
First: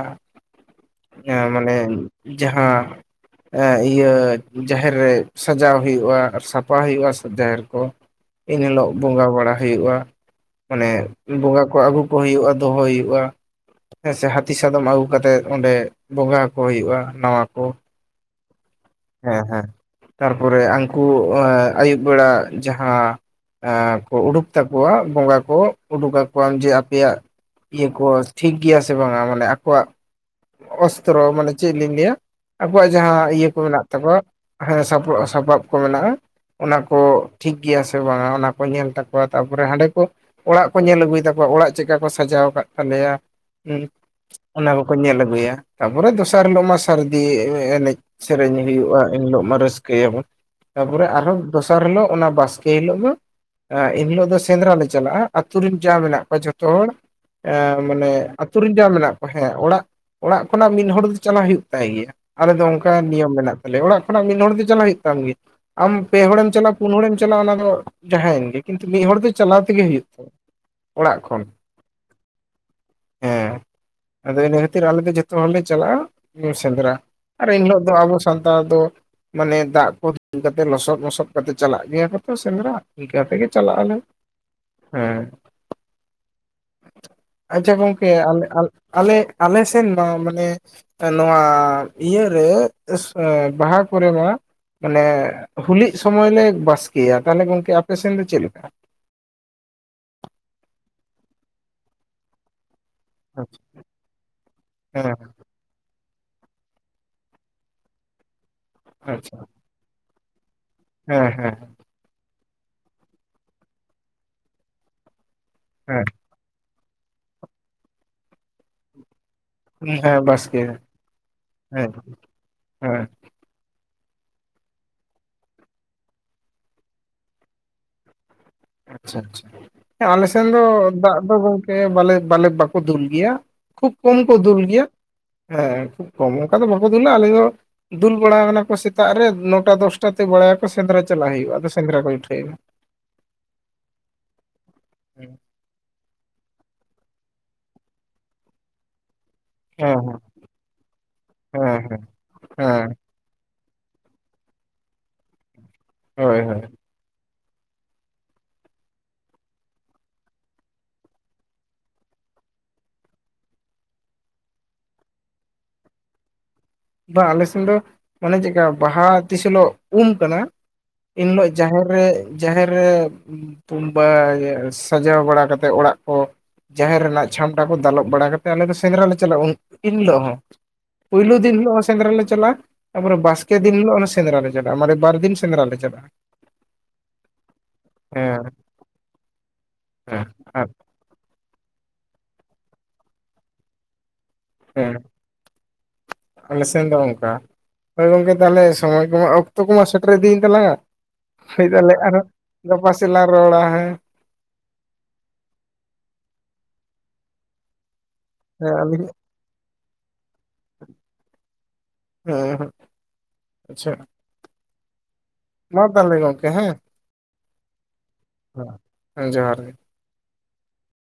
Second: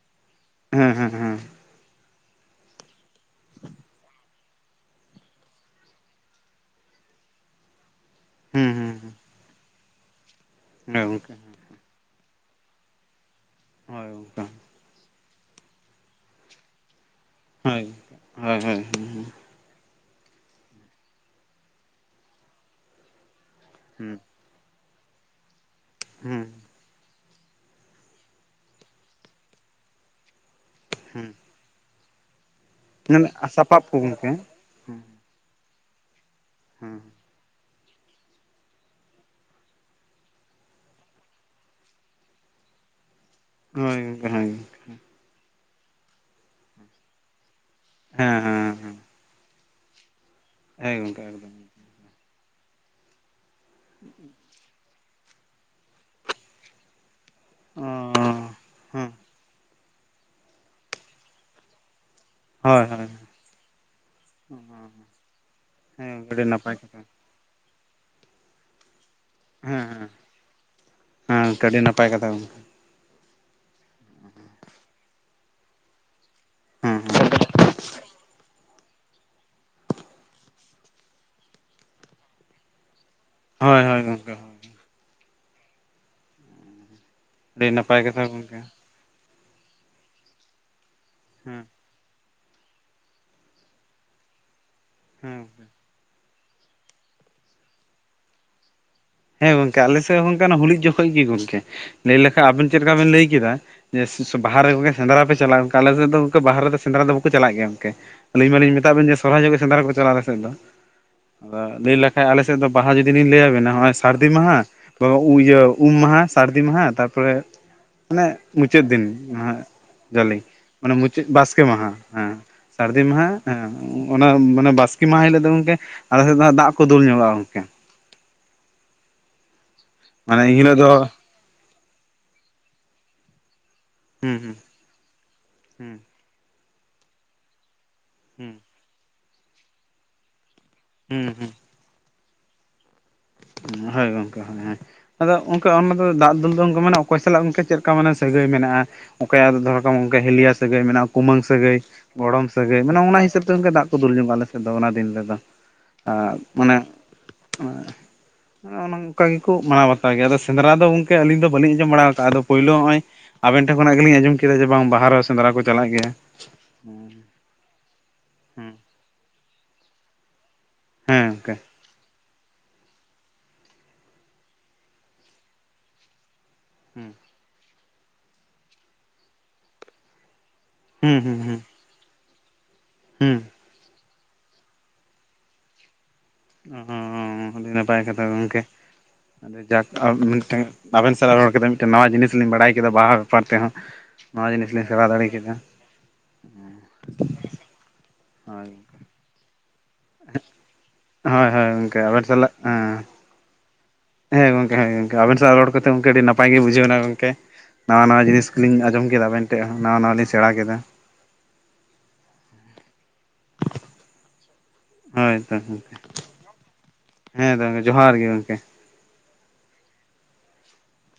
ᱦᱮᱸ ᱦᱮᱸ ᱢᱟᱱᱮ ᱡᱟᱦᱟᱸ ᱤᱭᱟᱹ ᱡᱟᱦᱮᱨ ᱨᱮ ᱥᱟᱡᱟᱣ ᱦᱩᱭᱩᱜ-ᱟ ᱟᱨ ᱥᱟᱯᱷᱟ ᱦᱩᱭᱩᱜ-ᱟ ᱡᱟᱦᱮᱨ ᱠᱚ᱾ ᱮᱱ ᱦᱮᱸ ᱦᱤᱞᱳᱜ ᱦᱮᱸ ᱵᱚᱸᱜᱟ ᱵᱟᱲᱟ ᱦᱩᱭᱩᱜ-ᱟ ᱢᱟᱱᱮ ᱦᱮᱸ ᱜᱚᱝᱠᱮ ᱵᱚᱸᱜᱟ ᱟᱹᱜᱩ ᱠᱚ ᱦᱩᱭᱩᱜ-ᱟ ᱫᱚᱦᱚ ᱦᱩᱭᱩᱜ-ᱟ ᱦᱳᱭ ᱦᱮᱸ ᱥᱮ ᱜᱚᱝᱠᱮ ᱦᱟᱹᱛᱤ ᱥᱟᱫᱚᱢ ᱟᱹᱜᱩ ᱠᱟᱛᱮᱜ ᱚᱸᱰᱮ ᱵᱚᱸᱜᱟ ᱠᱚ ᱦᱩᱭᱩᱜ-ᱟ ᱱᱟᱣᱟ ᱠᱚ ᱦᱳᱭ ᱦᱳᱭ ᱦᱳᱭ᱾ ᱦᱮᱸ ᱦᱮᱸ ᱛᱟᱨᱯᱚᱨᱮ ᱩᱱᱠᱩ ᱟᱹᱭᱩᱵ ᱵᱮᱲᱟ ᱡᱟᱦᱟᱸ ᱮᱸ ᱠᱚ ᱦᱩᱸ ᱩᱰᱩᱠ ᱛᱟᱠᱚᱣᱟ ᱵᱚᱸᱜᱟ ᱠᱚ ᱩᱰᱩᱠ ᱦᱩᱸ ᱟᱠᱚᱣᱟᱜ ᱡᱮ ᱟᱯᱮᱭᱟᱜ ᱤᱭᱟᱹ ᱠᱚ ᱴᱷᱤᱠ ᱜᱮᱭᱟ ᱥᱮ ᱵᱟᱝᱟ ᱢᱟᱱᱮ ᱟᱠᱚᱣᱟᱜ ᱚᱥᱛᱨᱚ ᱦᱩᱸ ᱢᱟᱱᱮ ᱪᱮᱫ ᱞᱤᱧ ᱞᱟᱹᱭᱟ ᱟᱵᱚᱣᱟᱜ ᱡᱟᱦᱟᱸ ᱢᱟᱱᱮ ᱤᱭᱟᱹ ᱠᱚ ᱢᱮᱱᱟᱜ ᱥᱟᱯᱟᱵ ᱛᱟᱠᱚᱣᱟ ᱜᱚᱝᱠᱮ ᱦᱮᱸ ᱥᱟᱯ ᱥᱟᱯᱟᱯ ᱠᱚ ᱢᱮᱱᱟᱜᱼᱟ᱾ ᱚᱱᱟ ᱠᱚ ᱴᱷᱤᱠ ᱜᱮᱭᱟ ᱥᱮ ᱵᱟᱝᱟ ᱚᱱᱟ ᱠᱚ ᱧᱮᱞ ᱛᱟᱠᱚᱣᱟ ᱛᱟᱨᱯᱚᱨᱮ ᱦᱟᱸᱰᱮ ᱠᱚ᱾ ᱚᱲᱟᱜ ᱠᱚ ᱧᱮᱞ ᱟᱹᱜᱩᱭ ᱛᱟᱠᱚᱣᱟ ᱚᱲᱟᱜ ᱪᱮᱫᱠᱟ ᱠᱚ ᱥᱟᱡᱟᱣ ᱟᱠᱟᱫ ᱛᱟᱞᱮᱭᱟ᱾ ᱦᱮᱸ ᱦᱳᱭ ᱜᱚᱝᱠᱮ ᱦᱳᱭ ᱚᱱᱟ ᱠᱚᱠᱚ ᱧᱮᱞ ᱟᱹᱜᱩᱭᱟ ᱛᱟᱯᱚᱨᱮ ᱫᱚᱥᱟᱨ ᱦᱤᱞᱚᱜ ᱢᱟ᱾ ᱥᱟᱹᱨᱫᱤ ᱮᱱᱮᱡ ᱦᱮᱸ ᱥᱮᱨᱮᱧ ᱦᱮᱸ ᱦᱮᱸ ᱦᱩᱭᱩᱜᱼᱟ᱾ ᱦᱤᱞᱚᱜ ᱢᱟ ᱨᱟᱹᱥᱠᱟᱹᱭᱟᱵᱚᱱ ᱦᱮᱸ ᱛᱟᱨᱯᱚᱨᱮ ᱜᱚᱝᱠᱮ ᱟᱨᱦᱚᱸ ᱮᱠᱫᱚᱢ ᱫᱚᱥᱟᱨ ᱦᱤᱞᱳᱜ ᱚᱱᱟ ᱵᱟᱥᱠᱮ ᱦᱤᱞᱳᱜ ᱢᱟ᱾ ᱮᱱ ᱦᱤᱞᱳᱜ ᱫᱚ ᱥᱮᱸᱫᱽᱨᱟ ᱞᱮ ᱪᱟᱞᱟᱜᱼᱟ ᱟᱹᱛᱩ ᱨᱮᱱ ᱡᱟ ᱢᱮᱱᱟᱜ ᱠᱚᱣᱟ ᱡᱷᱚᱛᱚ ᱦᱚᱲ ᱮ ᱢᱟᱱᱮ ᱚ ᱟᱹᱛᱩ ᱨᱮᱱ ᱡᱟ ᱢᱮᱱᱟᱜ ᱠᱚᱣᱟ ᱦᱮᱸ ᱚᱲᱟᱜ ᱚᱲᱟᱜ ᱠᱷᱚᱱᱟᱜ ᱢᱤᱫ ᱦᱚᱲ ᱫᱚ ᱪᱟᱞᱟᱜ ᱦᱩᱭᱩ ᱛᱟᱭ ᱜᱮᱭᱟ᱾ ᱟᱞᱮ ᱫᱚ ᱦᱳᱭ ᱚᱱᱠᱟ ᱦᱳᱭ ᱱᱤᱭᱚᱢ ᱢᱮᱱᱟᱜ ᱛᱟᱞᱮᱭᱟ ᱚᱲᱟᱜ ᱠᱷᱚᱱᱟᱜ ᱢᱤᱫ ᱦᱚᱲ ᱫᱚ ᱪᱟᱞᱟᱜ ᱦᱩᱭᱩᱜ ᱛᱟᱢ ᱜᱮᱭᱟ ᱟᱢ ᱯᱮ ᱦᱮᱸ ᱟᱹᱰᱤ ᱦᱚᱲᱮᱢ ᱱᱟᱯᱟᱭ ᱪᱟᱞᱟᱜᱼᱟ ᱯᱩᱱ ᱠᱟᱛᱷᱟ ᱦᱮᱸ ᱦᱚᱲᱮ ᱪᱟᱞᱟᱣ ᱚᱱᱟ ᱫᱚ ᱡᱟᱦᱟᱸᱭᱮᱱ ᱜᱮ ᱠᱤᱱᱛᱩ ᱢᱤᱫ ᱦᱚᱲ ᱫᱚ ᱪᱟᱞᱟᱣ ᱛᱮᱜᱮ ᱦᱩᱭᱩᱜ ᱦᱮᱸ ᱛᱟᱭᱟ ᱚᱲᱟᱜ ᱦᱮᱸ ᱠᱷᱚᱱ ᱜᱚᱝᱠᱮ ᱟᱹᱰᱤ ᱱᱟᱯᱟᱭ ᱠᱟᱛᱷᱟ ᱜᱚᱝᱠᱮ ᱦᱮᱸ ᱟᱫᱚ ᱤᱱᱟᱹ ᱠᱷᱟᱹᱛᱤᱨ ᱟᱞᱮ ᱫᱚ ᱡᱷᱚᱛᱚ ᱦᱚᱲᱞᱮ ᱪᱟᱞᱟᱜᱼᱟ᱾ ᱥᱮᱸᱫᱽᱨᱟ ᱦᱮᱸ ᱟᱨ ᱮᱱ ᱦᱤᱞᱳᱜ ᱫᱚ ᱟᱵᱚ ᱥᱟᱱᱛᱟᱲ ᱫᱚ ᱢᱟᱱᱮ ᱫᱟᱜ ᱠᱚ ᱫᱩᱞ ᱠᱟᱛᱮ ᱞᱚᱥᱚᱫ ᱢᱚᱥᱚᱫ ᱠᱟᱛᱮᱫ ᱪᱟᱞᱟᱜ ᱜᱮᱭᱟ ᱠᱚ ᱛᱚ ᱥᱮᱸᱫᱽᱨᱟ ᱤᱱᱠᱟ ᱛᱮᱜᱮ ᱪᱟᱞᱟᱜ ᱦᱳᱭ ᱟᱞᱮ ᱦᱳᱭ ᱜᱚᱝᱠᱮ ᱦᱮᱸ ᱟᱹᱰᱤ ᱟᱪᱪᱷᱟ ᱱᱟᱯᱟᱭ ᱜᱚᱢᱠᱮ ᱠᱟᱛᱷᱟ ᱟᱞᱮ ᱜᱚᱝᱠᱮ ᱦᱮᱸ ᱟᱞ ᱟᱞᱮ ᱟᱞᱮ ᱥᱮᱱ ᱵᱟᱝ ᱢᱟᱱᱮ ᱱᱚᱣᱟ ᱦᱮᱸ ᱤᱭᱟᱹᱨᱮ [unintelligible] ᱵᱟᱦᱟ ᱠᱚᱨᱮ ᱢᱟ ᱢᱟᱱᱮ ᱜᱚᱝᱠᱮ ᱦᱩᱞᱤᱜ ᱥᱚᱢᱚᱭ ᱞᱮ ᱵᱟᱥᱠᱮᱭᱟ ᱛᱟᱦᱚᱞᱮ ᱜᱚᱝᱠᱮ ᱟᱯᱮᱥᱮᱱ ᱫᱚ ᱪᱮᱫ ᱞᱮᱠᱟ? ᱦᱮᱸ ᱜᱚᱝᱠᱮ ᱟᱞᱮ ᱥᱮᱫ ᱦᱚᱸ ᱦᱚᱞᱤᱜ ᱡᱚᱠᱷᱚᱱ ᱜᱮ ᱜᱚᱝᱠᱮ ᱞᱟᱹᱭ ᱞᱮᱠᱷᱟᱱ ᱟᱵᱮᱱ ᱪᱮᱫᱠᱟ ᱵᱮᱱ ᱞᱟᱹᱭ ᱠᱮᱫᱟ ᱡᱮ ᱵᱟᱦᱟ ᱨᱮᱜᱮ ᱦᱮᱸ ᱥᱮᱸᱫᱽᱨᱟ ᱯᱮ ᱪᱟᱞᱟᱜ ᱟᱞᱮ ᱨᱮᱫ ᱫᱚ ᱜᱚᱝᱠᱮ ᱵᱟᱦᱟ ᱨᱮ ᱫᱚ ᱥᱮᱫᱽᱨᱟ ᱫᱚ ᱵᱟᱠᱚ ᱪᱟᱞᱟᱜ ᱜᱮᱭᱟ ᱜᱚᱝᱠᱮ ᱟᱹᱞᱤᱧ ᱢᱟᱞᱤᱧ ᱢᱮᱱ ᱢᱮᱛᱟᱜ ᱵᱮᱱ ᱡᱮ ᱟᱪᱪᱷᱟ ᱥᱚᱨᱦᱟᱭ ᱡᱚᱠᱷᱮᱡ ᱥᱮᱸᱫᱽᱟ ᱠᱚ ᱪᱟᱞᱟᱜᱼᱟ ᱟᱞᱮᱥᱮᱜ ᱫᱚ ᱦᱮᱸ ᱦᱮᱸ ᱞᱟᱹᱭ ᱞᱮ ᱠᱷᱟᱡ ᱟᱞᱮᱥᱮᱜ ᱫᱚ ᱵᱟᱦᱟ ᱡᱩᱫᱤ ᱞᱤᱧ ᱞᱟᱮᱭᱟᱵᱮᱱᱟ ᱦᱚᱜᱼᱚᱭ ᱥᱟᱹᱨᱫᱤ ᱢᱟᱦᱟ ᱵᱟ ᱩᱸᱤᱭᱟᱹ ᱩᱢ ᱦᱮᱸ ᱢᱟᱦᱟ ᱥᱟᱹᱨᱫᱤ ᱢᱟᱦᱟ ᱛᱟᱨᱯᱚᱨᱮ ᱢᱟᱱᱮ ᱢᱩᱪᱟᱹᱫ ᱫᱤᱱ [unintelligible] ᱦᱮᱸ ᱡᱟᱞᱮ ᱵᱟᱥᱠᱮ ᱢᱟᱱᱮ ᱢᱩᱪᱟᱹᱜ ᱵᱟᱥᱠᱮ ᱢᱟᱦᱟ ᱦᱮᱸ ᱥᱟᱹᱨᱫᱤ ᱦᱮᱸ ᱢᱟᱦᱟ ᱦᱮᱸ ᱚᱱᱟ ᱢᱟᱱᱮ ᱵᱟᱥᱠᱮ ᱢᱟᱦᱟ ᱦᱤᱞᱳᱜ ᱫᱚ ᱜᱚᱝᱠᱮ ᱟᱞᱮ ᱥᱮᱜ ᱫᱚ ᱫᱟᱜ ᱠᱚ ᱫᱩᱞ ᱧᱚᱜᱚᱜᱼᱟ ᱜᱚᱝᱠᱮ᱾ ᱟᱪᱪᱷᱟ ᱟᱪᱪᱷᱟ ᱟᱞᱮ ᱢᱟᱱᱮ ᱥᱮᱱ ᱫᱚ ᱮᱱᱦᱤᱞᱳᱜ ᱫᱟᱜ ᱫᱚ ᱜᱚᱝᱠᱮ ᱵᱟᱞᱮ ᱵᱟᱞᱮ ᱵᱟᱠᱚ ᱫᱩᱞ ᱜᱮᱭᱟ᱾ ᱠᱷᱩᱵᱽ ᱠᱚᱢ ᱠᱚ ᱦᱩᱸ ᱫᱩᱞ ᱜᱮᱭᱟ ᱦᱮᱸ ᱦᱩᱸ ᱠᱷᱩᱵᱽ ᱠᱚᱢ ᱚᱝᱠᱟ ᱫᱚ ᱵᱟᱠᱚ ᱫᱩᱞᱟ ᱟᱞᱮ ᱫᱚ ᱫᱩᱞ ᱵᱟᱲᱟ ᱦᱩᱸ ᱠᱟᱱᱟ ᱠᱚ ᱥᱮᱛᱟᱜ ᱨᱮ ᱱᱚᱴᱟ ᱫᱚᱥᱴᱟ ᱛᱮ ᱵᱟᱲᱟᱭᱟᱠᱚ ᱥᱮᱸᱫᱽᱨᱟ ᱦᱩᱸ ᱪᱟᱞᱟᱜ ᱦᱩᱸ ᱦᱩᱭᱩᱜᱼᱟ ᱟᱫᱚ ᱥᱮᱸᱫᱽᱨᱟ ᱠᱚ ᱩᱴᱷᱟᱹᱭᱱᱟ ᱾ ᱦᱳᱭ ᱜᱚᱝᱠᱮ ᱦᱳᱭ ᱟᱫᱚ ᱠᱟ ᱚᱱᱟ ᱫᱚ ᱫᱟᱜ ᱫᱩᱞ ᱫᱚ ᱚᱝᱠᱟ ᱢᱟᱱᱮ ᱚᱠᱚᱭ ᱥᱟᱞᱟᱜ ᱜᱚᱝᱠᱮ ᱪᱮᱫᱠᱟ ᱢᱟᱱᱮ ᱥᱟᱹᱜᱟᱹᱭ ᱢᱮᱱᱟᱜᱼᱟ᱾ ᱚᱠᱚᱭᱟᱜ ᱫᱚ ᱫᱚᱦᱚ ᱠᱟᱢ ᱜᱚᱝᱠᱮ ᱦᱤᱞᱤᱭᱟ ᱥᱟᱹᱜᱟᱹᱭ ᱢᱮᱱᱟᱜᱼᱟ ᱠᱩᱢᱟᱹᱝ ᱥᱟᱹᱜᱟᱹᱭ ᱦᱮᱸ ᱦᱮᱸ ᱜᱚᱲᱚᱢ ᱥᱟᱹᱜᱟᱹᱭ ᱦᱮᱸ ᱢᱟᱱᱮ ᱚᱱᱟ ᱦᱤᱥᱟᱹᱵᱽ ᱛᱮ ᱚᱝᱠᱟ ᱫᱟᱜ ᱠᱩ ᱫᱩᱞᱧᱚᱜᱟ ᱟᱞᱮᱥᱮᱫ ᱫᱚ ᱚᱱᱟ ᱫᱤᱱ ᱨᱮᱫᱚ ᱟᱸᱜ ᱦᱳᱭ ᱦᱳᱭ ᱢᱟᱱᱮ ᱟᱸ ᱚᱱᱚᱝᱠᱟ ᱜᱮᱠᱚ ᱢᱟᱱᱟᱣ ᱵᱟᱛᱟᱣ ᱜᱮᱭᱟ ᱟᱫᱚ ᱥᱮᱸᱫᱽᱨᱟ ᱫᱚ ᱜᱚᱝᱠᱮ ᱟᱹᱞᱤᱧ ᱫᱚ ᱵᱟᱞᱤᱧ ᱟᱸᱚᱢ ᱵᱟᱲᱟᱣ ᱠᱟᱜᱼᱟ ᱟᱫᱚ ᱯᱳᱭᱞᱳ ᱦᱚᱜᱼᱚᱭ ᱟᱵᱮᱱ ᱴᱷᱮᱱ ᱠᱷᱚᱱᱟᱜ ᱜᱮᱞᱤᱧ ᱟᱸᱡᱚᱢ ᱠᱮᱫᱟ ᱡᱮ ᱵᱟᱝ ᱵᱟᱦᱟ ᱨᱮᱦᱚ ᱥᱮᱸᱫᱽᱨᱟ ᱠᱚ ᱪᱟᱞᱟᱜ ᱜᱮᱭᱟ᱾ ᱵᱟ ᱟᱞᱮ ᱥᱮᱱ ᱫᱚ ᱢᱟᱱᱮ ᱪᱮᱜᱠᱟ ᱵᱟᱦᱟ ᱛᱤᱥ ᱦᱤᱞᱳᱜ ᱩᱢ ᱠᱟᱱᱟ ᱦᱮᱸ ᱦᱮᱸ ᱮᱱᱦᱤᱞᱳᱜ ᱜᱚᱝᱠᱮ ᱡᱟᱦᱮᱨ ᱠᱚᱨᱮᱜ ᱡᱟᱦᱮᱨ ᱨᱮ ᱛᱩᱢ ᱵᱟᱜᱮ ᱥᱟᱡᱟᱣ ᱵᱟᱲᱟ ᱠᱟᱛᱮᱜ ᱚᱲᱟᱜ ᱠᱚ ᱡᱟᱦᱮᱨ ᱦᱮᱸ ᱨᱮᱱᱟᱜ ᱪᱷᱟᱢᱰᱟ ᱠᱚ ᱫᱟᱞᱚᱵ ᱵᱟᱲᱟ ᱠᱟᱛᱮᱜ ᱟᱞᱮ ᱫᱚ ᱥᱮᱸᱫᱽᱨᱟ ᱞᱮ ᱪᱟᱞᱟᱜᱼᱟ ᱩᱱ ᱤᱱ ᱦᱤᱞᱳᱜ ᱦᱚᱸ ᱦᱩᱸ ᱯᱩᱭᱞᱩ ᱦᱩᱸ ᱫᱤᱱ ᱦᱳ ᱥᱮᱸᱫᱽᱨᱟ ᱞᱮ ᱪᱟᱞᱟᱜᱼᱟ ᱛᱟᱯᱚᱨᱮ ᱦᱩᱸ ᱵᱟᱥᱠᱮ ᱫᱤᱱ ᱦᱤᱞᱳᱜ ᱚᱱᱮ ᱥᱮᱸᱫᱽᱨᱟ ᱞᱮ ᱪᱟᱞᱟᱜᱼᱟ ᱢᱟᱱᱮ ᱵᱟᱨ ᱫᱤᱱ ᱥᱮᱸᱫᱽᱨᱟ ᱞᱮ ᱪᱟᱞᱟᱜᱼᱟ᱾ ᱚ ᱟᱹᱰᱤ ᱱᱟᱯᱟᱭ ᱠᱟᱛᱷᱟ ᱦᱮᱸ ᱜᱚᱝᱠᱮ ᱟᱹᱰᱤ ᱡᱟᱠ ᱦᱮᱸ ᱢᱤᱫᱴᱮᱝ ᱟᱨ ᱟᱵᱮᱱ ᱥᱟᱞᱟᱜ ᱨᱚᱲ ᱠᱟᱛᱮᱜ ᱢᱤᱫᱴᱮᱱ ᱱᱟᱣᱟ ᱡᱤᱱᱤᱥ ᱞᱤᱧ ᱵᱟᱲᱟᱭ ᱠᱮᱫᱟ ᱵᱟᱦᱟ ᱵᱮᱯᱟᱨ ᱛᱮᱦᱚᱸ ᱱᱚᱣᱟ ᱡᱤᱱᱤᱥ ᱦᱮ ᱞᱤᱧ ᱥᱮᱬᱟ ᱫᱟᱲᱮ ᱠᱮᱫᱟ ᱟᱞᱮ ᱥᱮᱱ ᱫᱚ ᱚᱝᱠᱟ ᱦᱳᱭ ᱜᱚᱝᱠᱮ ᱛᱟᱦᱚᱞᱮ ᱦᱳᱭ ᱥᱚᱢᱚᱭ ᱠᱚᱢᱟ ᱚᱠᱛᱚ ᱠᱚᱢᱟ ᱥᱮᱴᱮᱨ ᱤᱫᱤᱭᱮᱱ ᱛᱟᱞᱟᱝᱟ ᱦᱳᱭ ᱛᱟᱞᱦᱮ ᱜᱚᱝᱠᱮ ᱟᱨᱦᱚ ᱟᱵᱮᱱ ᱥᱟᱞᱟᱜ ᱦᱮᱸ ᱜᱟᱯᱟ ᱥ ᱛᱮᱞᱟᱝ ᱨᱚᱲᱟ ᱦᱮᱸ᱾ ᱦᱮᱸ ᱜᱚᱝᱠᱮ ᱦᱮᱸ ᱜᱚᱝᱠᱮ ᱟᱵᱮᱱ ᱥᱟᱞᱟᱜ ᱨᱚᱲ ᱠᱟᱛᱮ ᱜᱚᱝᱠᱮ ᱟᱹᱰᱤ ᱱᱟᱯᱟᱭ ᱜᱮ ᱵᱩᱡᱷᱟᱹᱭᱮᱱᱟ ᱜᱚᱝᱠᱮ ᱱᱟᱣᱟ ᱱᱟᱣᱟ ᱡᱤᱱᱤᱥ᱾ ᱦᱮᱸ ᱞᱤᱧ ᱟᱸᱡᱚᱢ ᱟᱹᱞᱤᱧ ᱠᱮᱫᱟ ᱟᱵᱮᱱ ᱴᱷᱮᱜ ᱦᱚᱸ᱾ ᱱᱟᱣᱟ ᱱᱟᱣᱟ ᱞᱤᱧ ᱥᱮᱬᱟᱸ ᱠᱮᱫᱟ᱾ ᱦᱮᱸ ᱮᱸᱦᱮᱜ ᱟᱪᱪᱷᱟ᱾ ᱦᱳᱭ ᱛᱚ ᱢᱟ ᱜᱚᱝᱠᱮ᱾ ᱛᱟᱦᱚᱞᱮ ᱜᱚᱝᱠᱮ ᱦᱮᱸ ᱦᱮᱸ ᱛᱚ ᱜᱚᱝᱠᱮ ᱡᱚᱦᱟᱨ ᱜᱮ ᱜᱚᱝᱠᱮ᱾ ᱦᱮᱸ ᱡᱚᱸᱦᱟᱨ ᱜᱮ᱾